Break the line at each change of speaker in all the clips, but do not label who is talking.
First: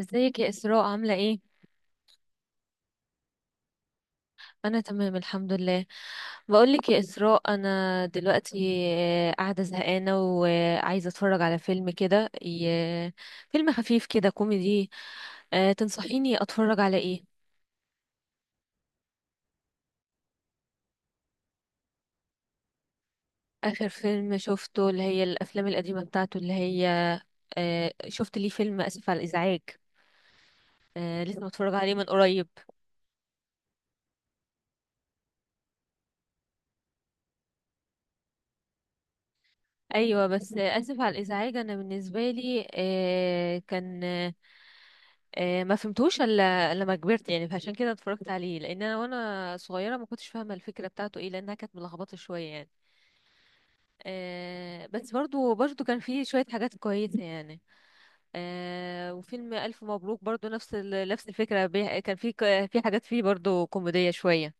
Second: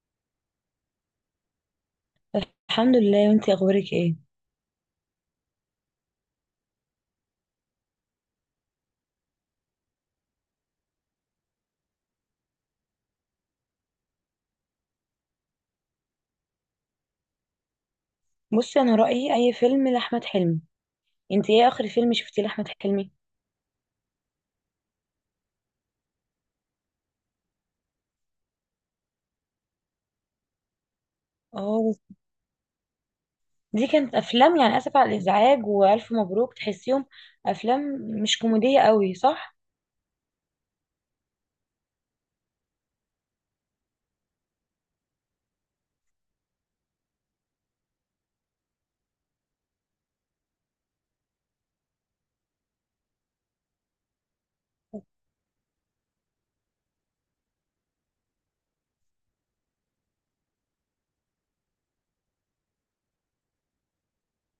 ازيك يا إسراء؟ عاملة ايه؟
الحمد لله، وانتي اخبارك ايه؟
أنا تمام الحمد لله. بقولك يا إسراء، أنا دلوقتي قاعدة زهقانة وعايزة أتفرج على فيلم كده، فيلم خفيف كده كوميدي. تنصحيني أتفرج على ايه؟
بصي، انا رايي اي فيلم لاحمد حلمي. انتي ايه اخر فيلم شفتيه لاحمد حلمي؟
آخر فيلم شفته اللي هي الأفلام القديمة بتاعته، اللي هي شفت ليه فيلم آسف على الإزعاج. لسه متفرج عليه
اه،
من قريب.
دي كانت افلام يعني اسف على الازعاج والف مبروك، تحسيهم افلام مش كوميديه قوي، صح؟
ايوه، بس اسف على الازعاج انا بالنسبه لي كان ما فهمتوش الا لما كبرت يعني، فعشان كده اتفرجت عليه، لان انا وانا صغيره ما كنتش فاهمه الفكره بتاعته ايه، لانها كانت ملخبطه شويه يعني. بس برضو كان فيه شويه حاجات كويسه يعني. وفيلم الف مبروك برضو نفس نفس الفكره كان فيه في حاجات فيه برضو كوميديه شويه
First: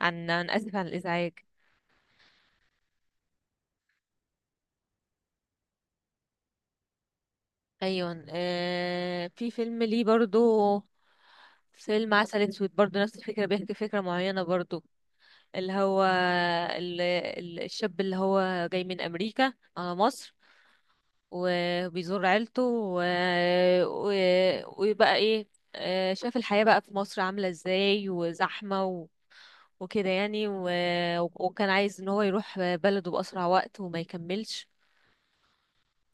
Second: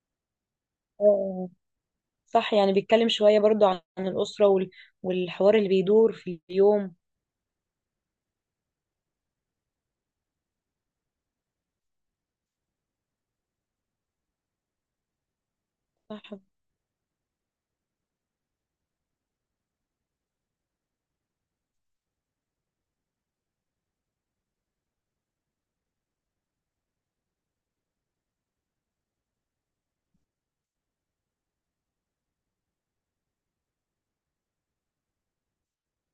عن اسف على الازعاج.
اه، صح، يعني بيتكلم شويه برضو عن الاسره والحوار اللي بيدور في اليوم.
ايوه آه، في فيلم ليه برضو، فيلم عسل اسود، برضو نفس الفكره بيحكي فكره معينه برضو، اللي هو
صح،
الشاب اللي هو جاي من امريكا على مصر وبيزور عيلته ويبقى ايه، شاف الحياه بقى في مصر عامله ازاي وزحمه وكده يعني، وكان عايز ان هو يروح بلده باسرع وقت وما يكملش.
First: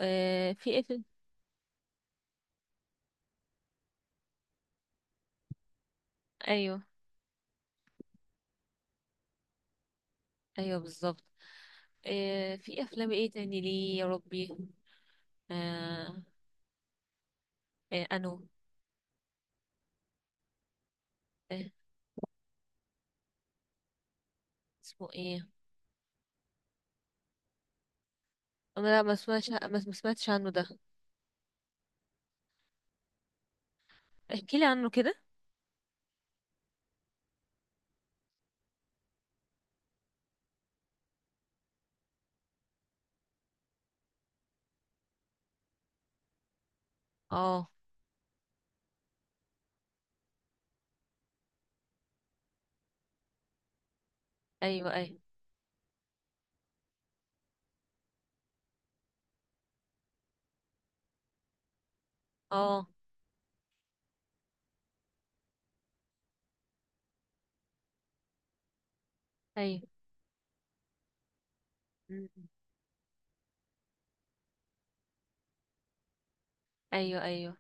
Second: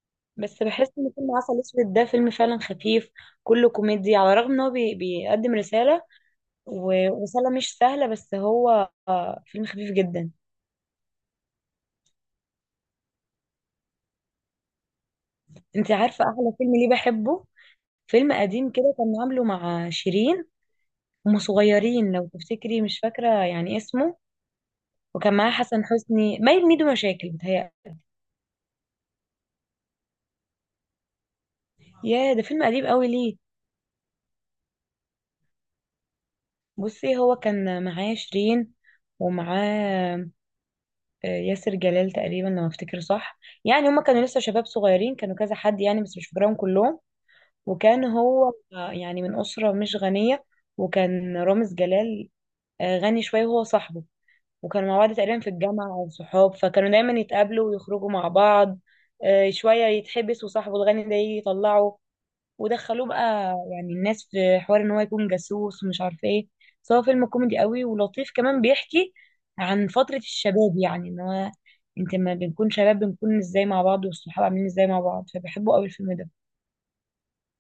بس
في ايه
بحس
فيلم؟
ان فيلم عسل اسود ده فيلم فعلا خفيف، كله كوميدي، على الرغم ان هو بيقدم رساله،
ايوه
ورساله مش سهله، بس هو فيلم خفيف جدا.
ايوه بالظبط. آه، في افلام ايه تاني ليه يا ربي؟
انت
آه.
عارفة احلى فيلم ليه بحبه؟
آه
فيلم
انو.
قديم كده، كان عامله مع شيرين، هما
آه،
صغيرين لو تفتكري، مش فاكرة يعني اسمه.
اسمه
وكان
ايه؟
معاه حسن حسني، باين ميدو، مشاكل بتهيألي.
انا لا، ما سمعتش، ما سمعتش عنه ده.
يا، ده فيلم قديم قوي ليه.
احكي لي عنه كده.
بصي، هو كان معاه شيرين، ومعاه ياسر جلال تقريبا لو افتكر صح. يعني هما كانوا لسه شباب صغيرين، كانوا كذا حد يعني، بس مش فاكراهم كلهم.
اه.
وكان هو يعني من أسرة مش غنية، وكان رامز جلال غني شوية، وهو صاحبه. وكانوا
ايوه
مع بعض
ايوه.
تقريبا في الجامعة أو صحاب، فكانوا دايما يتقابلوا ويخرجوا مع بعض. شوية يتحبس وصاحبه الغني ده يجي يطلعه،
اه.
ودخلوه بقى، يعني الناس في حوار إن هو يكون جاسوس ومش عارف إيه. بس هو فيلم كوميدي قوي ولطيف، كمان بيحكي
ايوه.
عن فترة الشباب، يعني إن هو، أنت
م-
لما
م.
بنكون شباب بنكون إزاي مع بعض، والصحاب عاملين إزاي مع بعض، فبحبه قوي الفيلم ده.
ايوه ايوه.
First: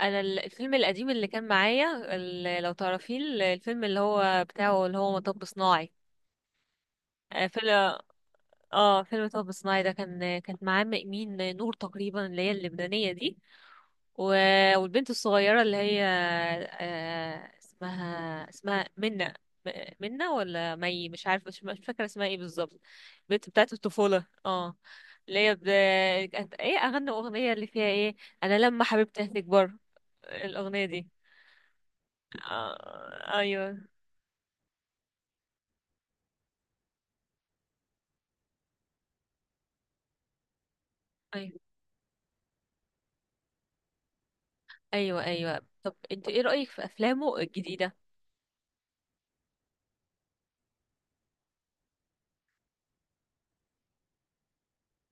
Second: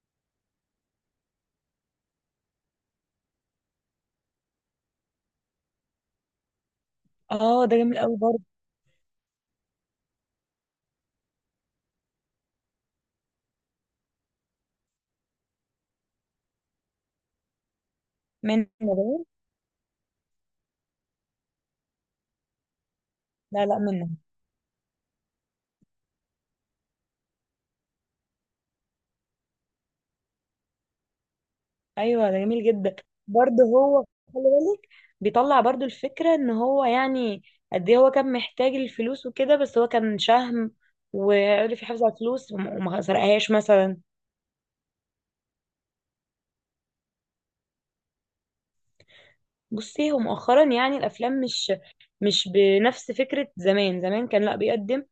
انا الفيلم القديم اللي كان معايا لو تعرفيه، الفيلم اللي هو بتاعه اللي هو مطب صناعي. آه،
آه، ده
فيلم.
جميل قوي برضه.
اه، فيلم مطب صناعي ده كان، كانت معاه مين، نور تقريبا، اللي هي اللبنانية دي، والبنت الصغيرة اللي هي اسمها
منة
منى.
باين؟
م- منى ولا مي، مش عارفة، مش فاكرة اسمها ايه بالظبط، البنت
لا
بتاعت
لا، منة.
الطفولة. اه، اللي هي ب... كانت ايه أغنى أغنية اللي فيها ايه؟ أنا لما حبيبتي هتكبر، الأغنية دي.
ايوه، ده جميل جدا. برضه
أيوه
هو، خلي بالك، بيطلع برضه الفكره ان هو يعني قد ايه هو كان محتاج الفلوس وكده، بس هو كان شهم
أيوه.
وعرف يحافظ على الفلوس، وما سرقهاش مثلا.
أيوه أيوه، طب انت ايه رأيك في أفلامه الجديدة؟
بصي، هو مؤخرا يعني الافلام مش مش بنفس فكره زمان. زمان كان لا بيقدم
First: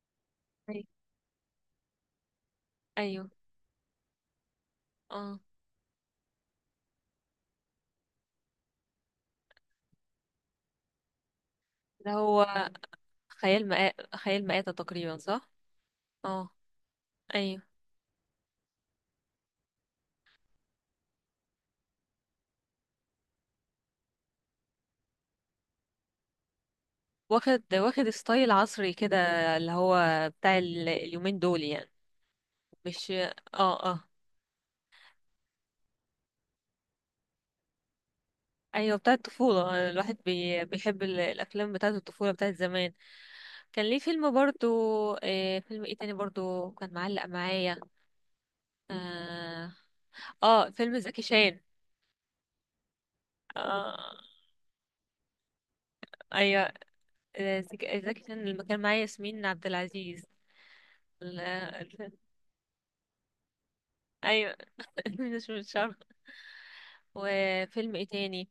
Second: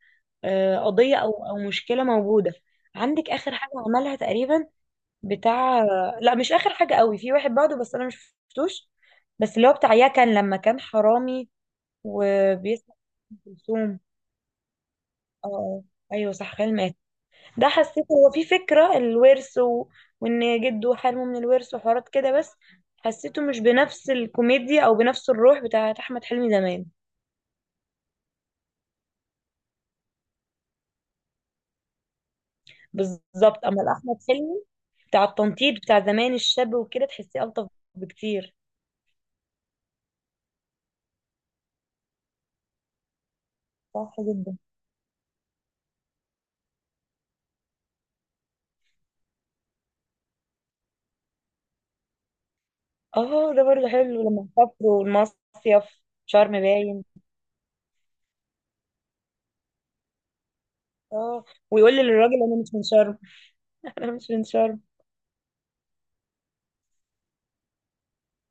أيوه.
قضيه او مشكله موجوده.
أيوه.
عندك اخر حاجه عملها تقريبا،
اه.
بتاع، لا مش اخر حاجه قوي، في واحد بعده بس انا مش شفتوش، بس اللي هو بتاع يكن لما كان حرامي
ده هو
وبيسمع أم
خيال
كلثوم.
مآتة، خيال مآتة تقريبا،
اه،
صح؟
ايوه،
اه.
صح، خال مات.
أيوه.
ده حسيت هو في فكرة الورث وان جده حرمه من الورث وحوارات كده، بس حسيته مش بنفس الكوميديا او بنفس الروح بتاعت احمد حلمي زمان.
واخد ستايل عصري كده، اللي هو بتاع اليومين دول يعني، مش
بالظبط،
اه
اما
اه.
احمد حلمي بتاع التنطيط بتاع زمان الشاب وكده، تحسيه الطف بكتير.
ايوه بتاع الطفولة. الواحد بي... بيحب الافلام بتاعة الطفولة بتاعة زمان. كان ليه
صح
فيلم
جدا.
برضو. آه، فيلم ايه تاني برضو كان معلق معايا؟ اه, آه، فيلم زكي شان.
اه، ده برضه
آه.
حلو لما سافروا المصيف، شرم
ايوه.
باين.
آه، زكي شان اللي كان معايا ياسمين عبد العزيز، ال-
اه، ويقول
الفيلم-
للراجل انا مش من شرم. انا مش من
ايوه.
شرم.
مش عارفة. وفيلم ايه تاني؟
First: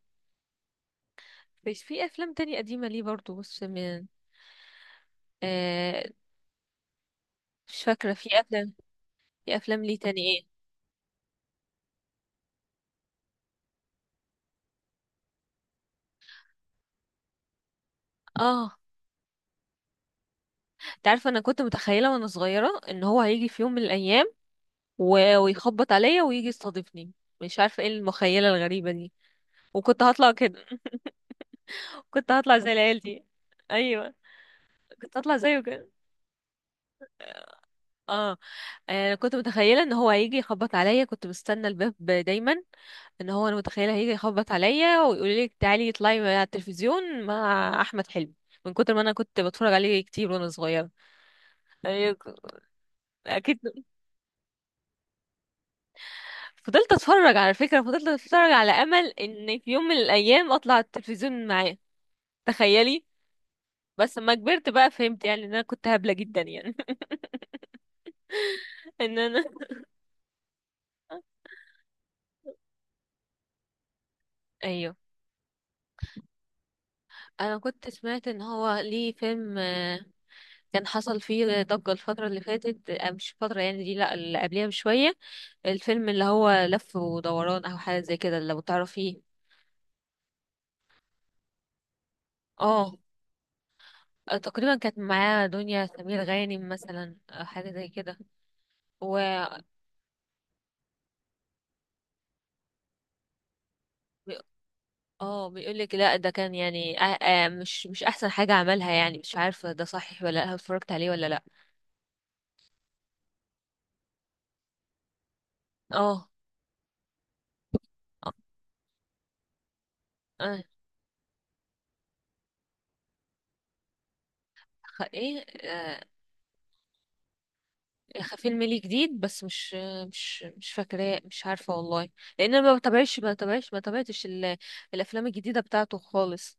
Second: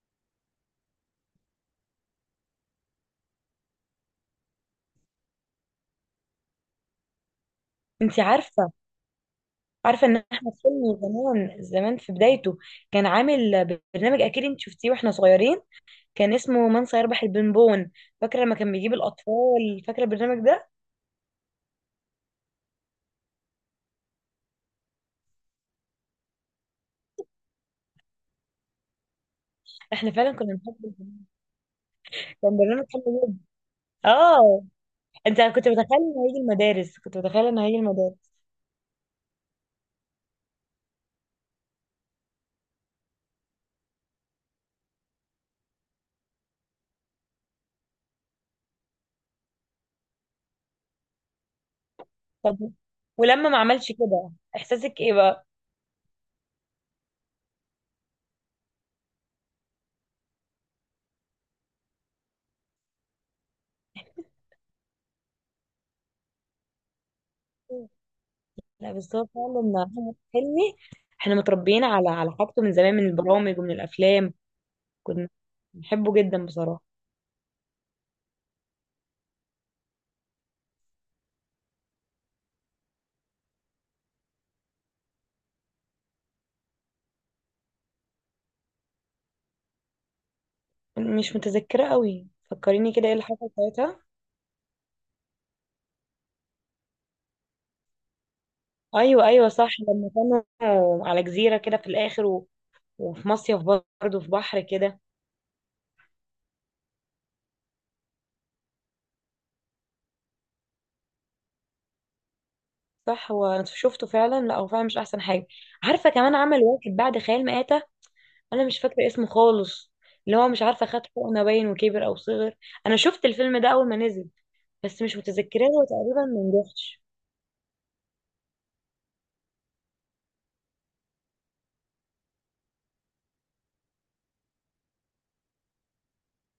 بس في افلام تانية قديمة ليه برضو، بص من آه مش فاكرة
انت
في
عارفه،
افلام. في افلام ليه
عارفه ان
تاني ايه؟
احمد حلمي زمان زمان في بدايته كان عامل برنامج، اكيد انت شفتيه واحنا صغيرين، كان اسمه من سيربح البنبون. فاكره لما كان
اه.
بيجيب الاطفال، فاكره البرنامج ده؟
انت عارفة، انا كنت متخيلة وانا صغيرة ان هو هيجي في يوم من الايام ويخبط عليا ويجي يستضيفني، مش عارفة ايه المخيلة الغريبة دي، وكنت
احنا فعلا
هطلع
كنا
كده.
بنحب البرنامج.
كنت هطلع
كان
زي
برنامج
العيال
حلو
دي.
جدا.
ايوه.
اه،
كنت هطلع
انت
زيه
كنت
كده.
متخيل انه هيجي المدارس كنت متخيل انه هيجي المدارس؟
اه، انا كنت متخيلة ان هو هيجي يخبط عليا، كنت مستنى الباب دايما ان هو، انا متخيله هيجي يخبط عليا ويقول لك تعالي اطلعي على التلفزيون مع احمد حلمي، من كتر ما انا كنت بتفرج عليه كتير وانا صغيره يعني.
طب، ولما ما
اكيد،
عملش كده احساسك ايه بقى؟
فضلت اتفرج على فكره، فضلت اتفرج على امل ان في يوم من الايام اطلع على التلفزيون معاه، تخيلي. بس لما كبرت بقى فهمت يعني ان انا كنت هبله جدا يعني.
لا، بس
ان
هو
انا.
فعلا احمد حلمي، احنا متربيين على حاجته من زمان، من البرامج ومن الافلام.
ايوه،
كنا بنحبه جدا بصراحه.
انا كنت سمعت ان هو ليه فيلم كان حصل فيه ضجه الفتره اللي فاتت، مش الفتره يعني دي، لا اللي قبلها بشويه، الفيلم اللي هو لف ودوران او حاجه زي كده، لو تعرفيه.
مش متذكرة قوي،
اه،
فكريني كده، ايه اللي حصل ساعتها؟
تقريبا كانت معاه دنيا سمير غانم مثلا أو حاجه زي كده. و
ايوه ايوه، صح، لما كانوا على جزيرة كده في الاخر وفي مصيف، برضه في
بي-
بحر كده.
اه، بيقول لك لا، ده كان يعني آه آه، مش احسن حاجه عملها يعني، مش عارفه ده صحيح ولا لا، اتفرجت عليه ولا لا.
صح، هو انا شفته فعلا، لا هو فعلا مش احسن حاجة. عارفة
اه.
كمان عمل واحد بعد خيال مآتة،
اه.
انا مش فاكرة اسمه خالص، اللي هو
آه،
مش عارفة خد حقنة باين وكبر او صغر. انا شفت الفيلم ده اول ما نزل، بس مش
ايه؟
متذكراه، هو
آه،
تقريبا ما نجحش.
فيلم ليه جديد بس، مش مش فاكراه، مش عارفه والله، لان انا ما بتابعش ما تابعتش الافلام الجديده بتاعته خالص.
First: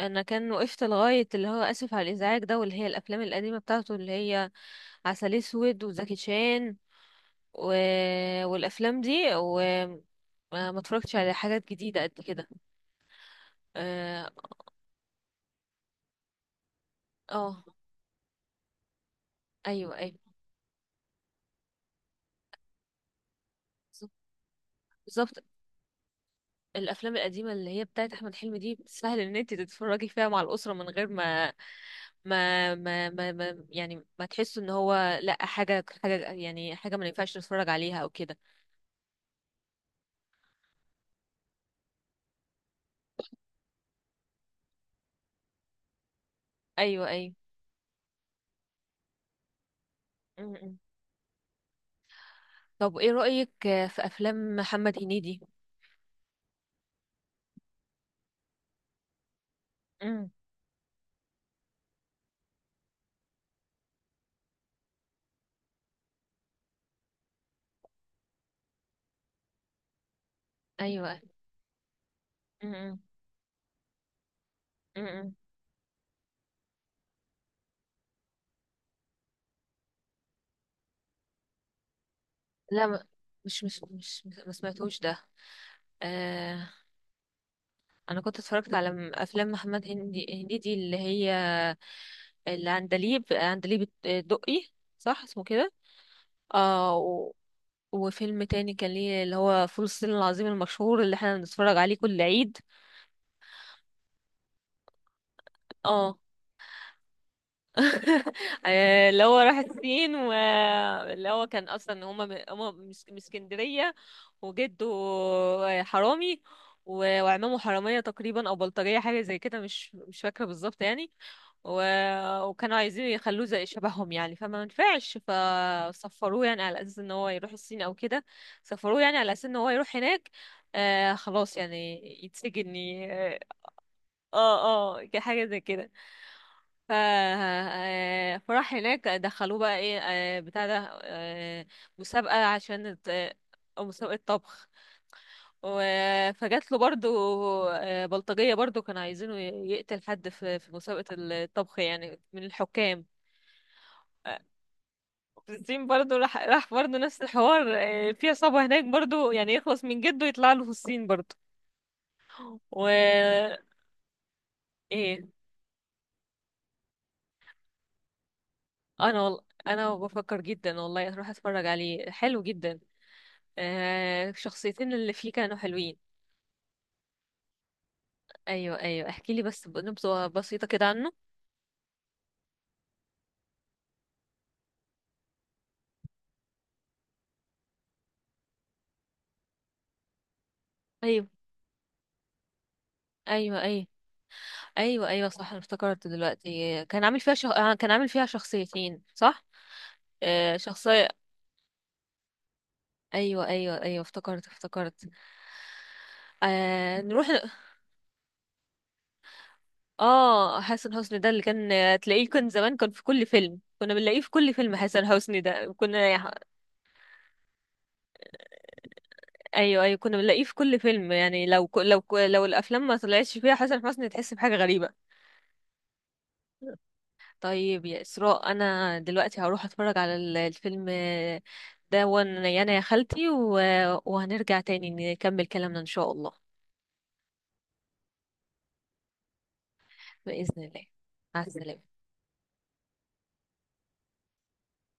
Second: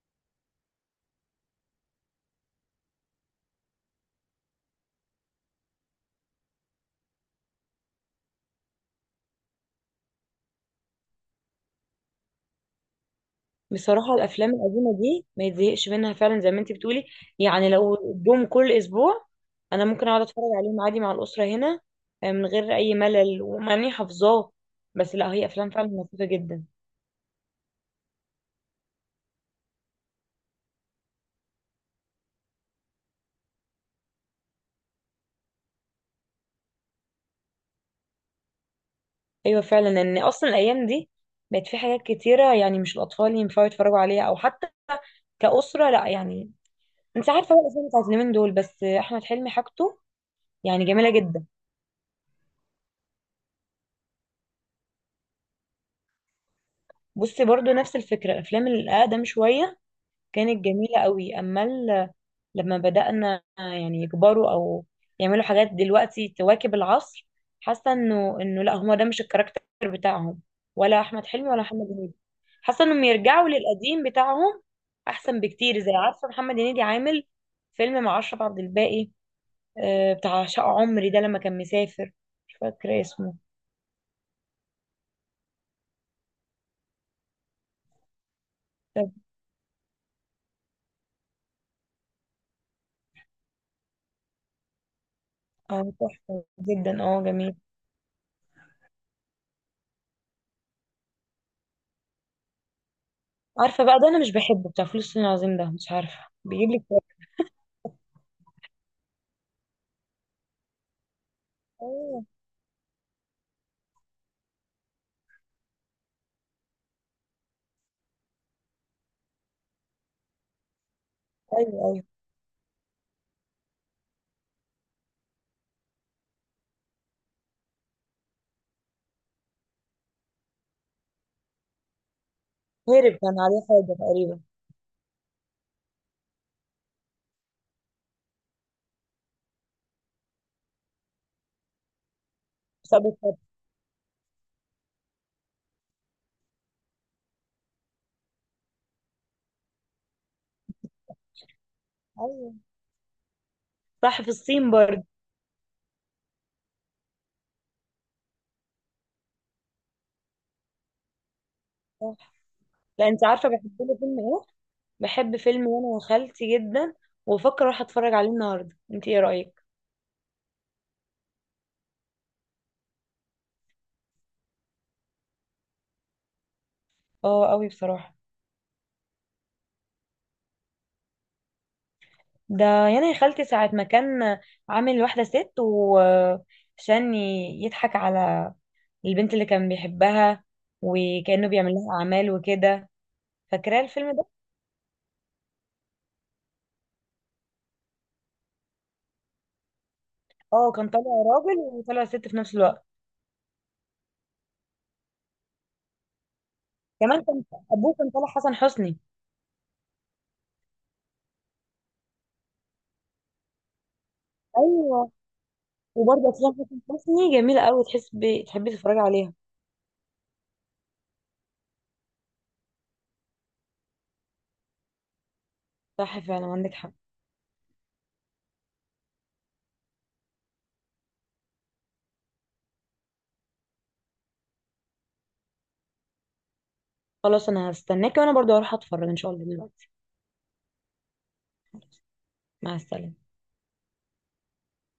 انا كان وقفت لغايه اللي هو اسف على الازعاج ده واللي هي الافلام القديمه بتاعته اللي هي عسل اسود وزكي شان و... والافلام دي، وما ما اتفرجتش على حاجات جديده قد كده.
بصراحة
اه.
الأفلام القديمة دي ما يتزهقش منها فعلا زي ما انتي بتقولي،
آه.
يعني لو جم كل أسبوع أنا
ايوه
ممكن
ايوه
أقعد أتفرج عليهم عادي مع الأسرة هنا، من غير أي ملل، ومع إني
بالظبط.
حافظاه. بس لا،
بالظبط.
هي أفلام فعلا لطيفة جدا.
الافلام القديمه اللي هي بتاعت احمد حلمي دي سهل ان انت تتفرجي فيها مع الاسره من غير ما يعني ما تحسوا ان هو لا، حاجه حاجه يعني، حاجه ما ينفعش نتفرج عليها او كده.
أيوة فعلا، إن أصلا الأيام دي بقت في حاجات كتيرة، يعني مش الأطفال ينفعوا يتفرجوا عليها أو حتى كأسرة، لا يعني.
ايوه
أنت
ايوه.
عارفة بقى الأفلام بتاعت اليومين دول، بس أحمد حلمي حاجته
م- م.
يعني جميلة جدا.
طب ايه رأيك في افلام محمد هنيدي؟
بصي، برضو نفس الفكرة، الأفلام الأقدم شوية
امم.
كانت جميلة قوي، أما لما بدأنا يعني يكبروا، أو يعملوا حاجات دلوقتي تواكب العصر، حاسة إنه لا، هما ده مش الكاركتر بتاعهم، ولا
ايوه.
أحمد حلمي ولا محمد هنيدي. حاسة
امم.
إنهم يرجعوا للقديم بتاعهم
امم.
أحسن بكتير. زي عارفة محمد هنيدي عامل فيلم مع أشرف عبد الباقي، بتاع شقة عمري ده لما كان مسافر، مش
لا،
فاكرة
ما-
اسمه.
مش مش مش ما سمعتوش ده. آه، انا كنت اتفرجت على
طب.
افلام محمد هنيدي اللي هي، اللي عندليب الدقي، صح اسمه كده؟
اه، تحفة
اه.
جدا، اه، جميل.
وفيلم تاني كان ليه اللي هو فول الصين العظيم، المشهور اللي احنا بنتفرج عليه كل عيد.
عارفة بقى ده أنا مش بحبه، بتاع فلوس الصين العظيم ده، مش
اه.
عارفة بيجيب لي
اللي هو راح الصين، واللي هو كان اصلا
اكتئاب.
هما هما مش اسكندريه، وجده حرامي، وعمامه حراميه تقريبا او بلطجيه، حاجه زي كده، مش فاكره بالظبط يعني.
ايوه
و...
ايوه،
وكانوا عايزين يخلوه زي شبههم يعني، فما نفعش، فسفروه يعني على اساس ان هو يروح الصين او كده. سفروه يعني على اساس ان هو يروح هناك، آه خلاص يعني يتسجن
هرب كان عليه حاجه تقريبا،
اه اه، حاجه زي كده. ف فراح هناك، دخلوه بقى ايه بتاع ده مسابقة، عشان
بسبب حرب.
مسابقة طبخ، فجات له برضو بلطجية برضو كانوا عايزينه يقتل حد في في مسابقة الطبخ يعني، من
ايوه
الحكام.
صح، في الصين برضه.
في الصين برضو، راح برضو نفس الحوار، في عصابة هناك برضو يعني يخلص من جده، يطلع له في الصين برضو.
صح. لا، انت عارفه
و
بحب له فيلم ايه؟
ايه؟
بحب فيلم وانا وخالتي جدا، وبفكر اروح اتفرج عليه النهارده، انت ايه
انا والله،
رايك؟
انا بفكر جدا والله اروح اتفرج عليه، حلو جدا. آه، شخصيتين اللي فيه كانوا حلوين.
اه قوي بصراحه.
ايوه ايوه، احكي لي بس نبذة بسيطة كده عنه.
ده يعني يا خالتي ساعه ما كان عامل واحده ست، وعشان يضحك على البنت اللي كان بيحبها،
ايوه.
وكانه بيعمل لها اعمال وكده.
ايوه
فاكره
ايوه.
الفيلم ده؟
ايوه ايوه صح، انا افتكرت دلوقتي كان عامل فيها شخ... كان عامل فيها شخصيتين، صح. آه
اه، كان
شخصية.
طالع راجل وطالع ست في نفس الوقت.
ايوه ايوه ايوه، افتكرت افتكرت. آه
كمان
نروح.
كان ابوه كان طالع حسن حسني.
اه، حسن حسني ده اللي كان تلاقيه كان زمان، كان في كل فيلم، كنا بنلاقيه في كل فيلم حسن
ايوه،
حسني ده كنا.
وبرضه افلام حسن حسني جميله قوي، تحس تحبي تتفرجي عليها.
ايوه ايوه، كنا بنلاقيه في كل فيلم يعني، لو الافلام ما طلعتش فيها حسن حسني تحس بحاجه غريبه.
صح، فعلا عندك حق.
طيب يا اسراء، انا دلوقتي هروح اتفرج على الفيلم ده وانا يعني يا خالتي، وهنرجع تاني نكمل كلامنا ان شاء الله.
خلاص، انا هستناكي، وانا برضه هروح اتفرج ان شاء الله دلوقتي.
باذن الله، مع السلامه.
مع السلامه.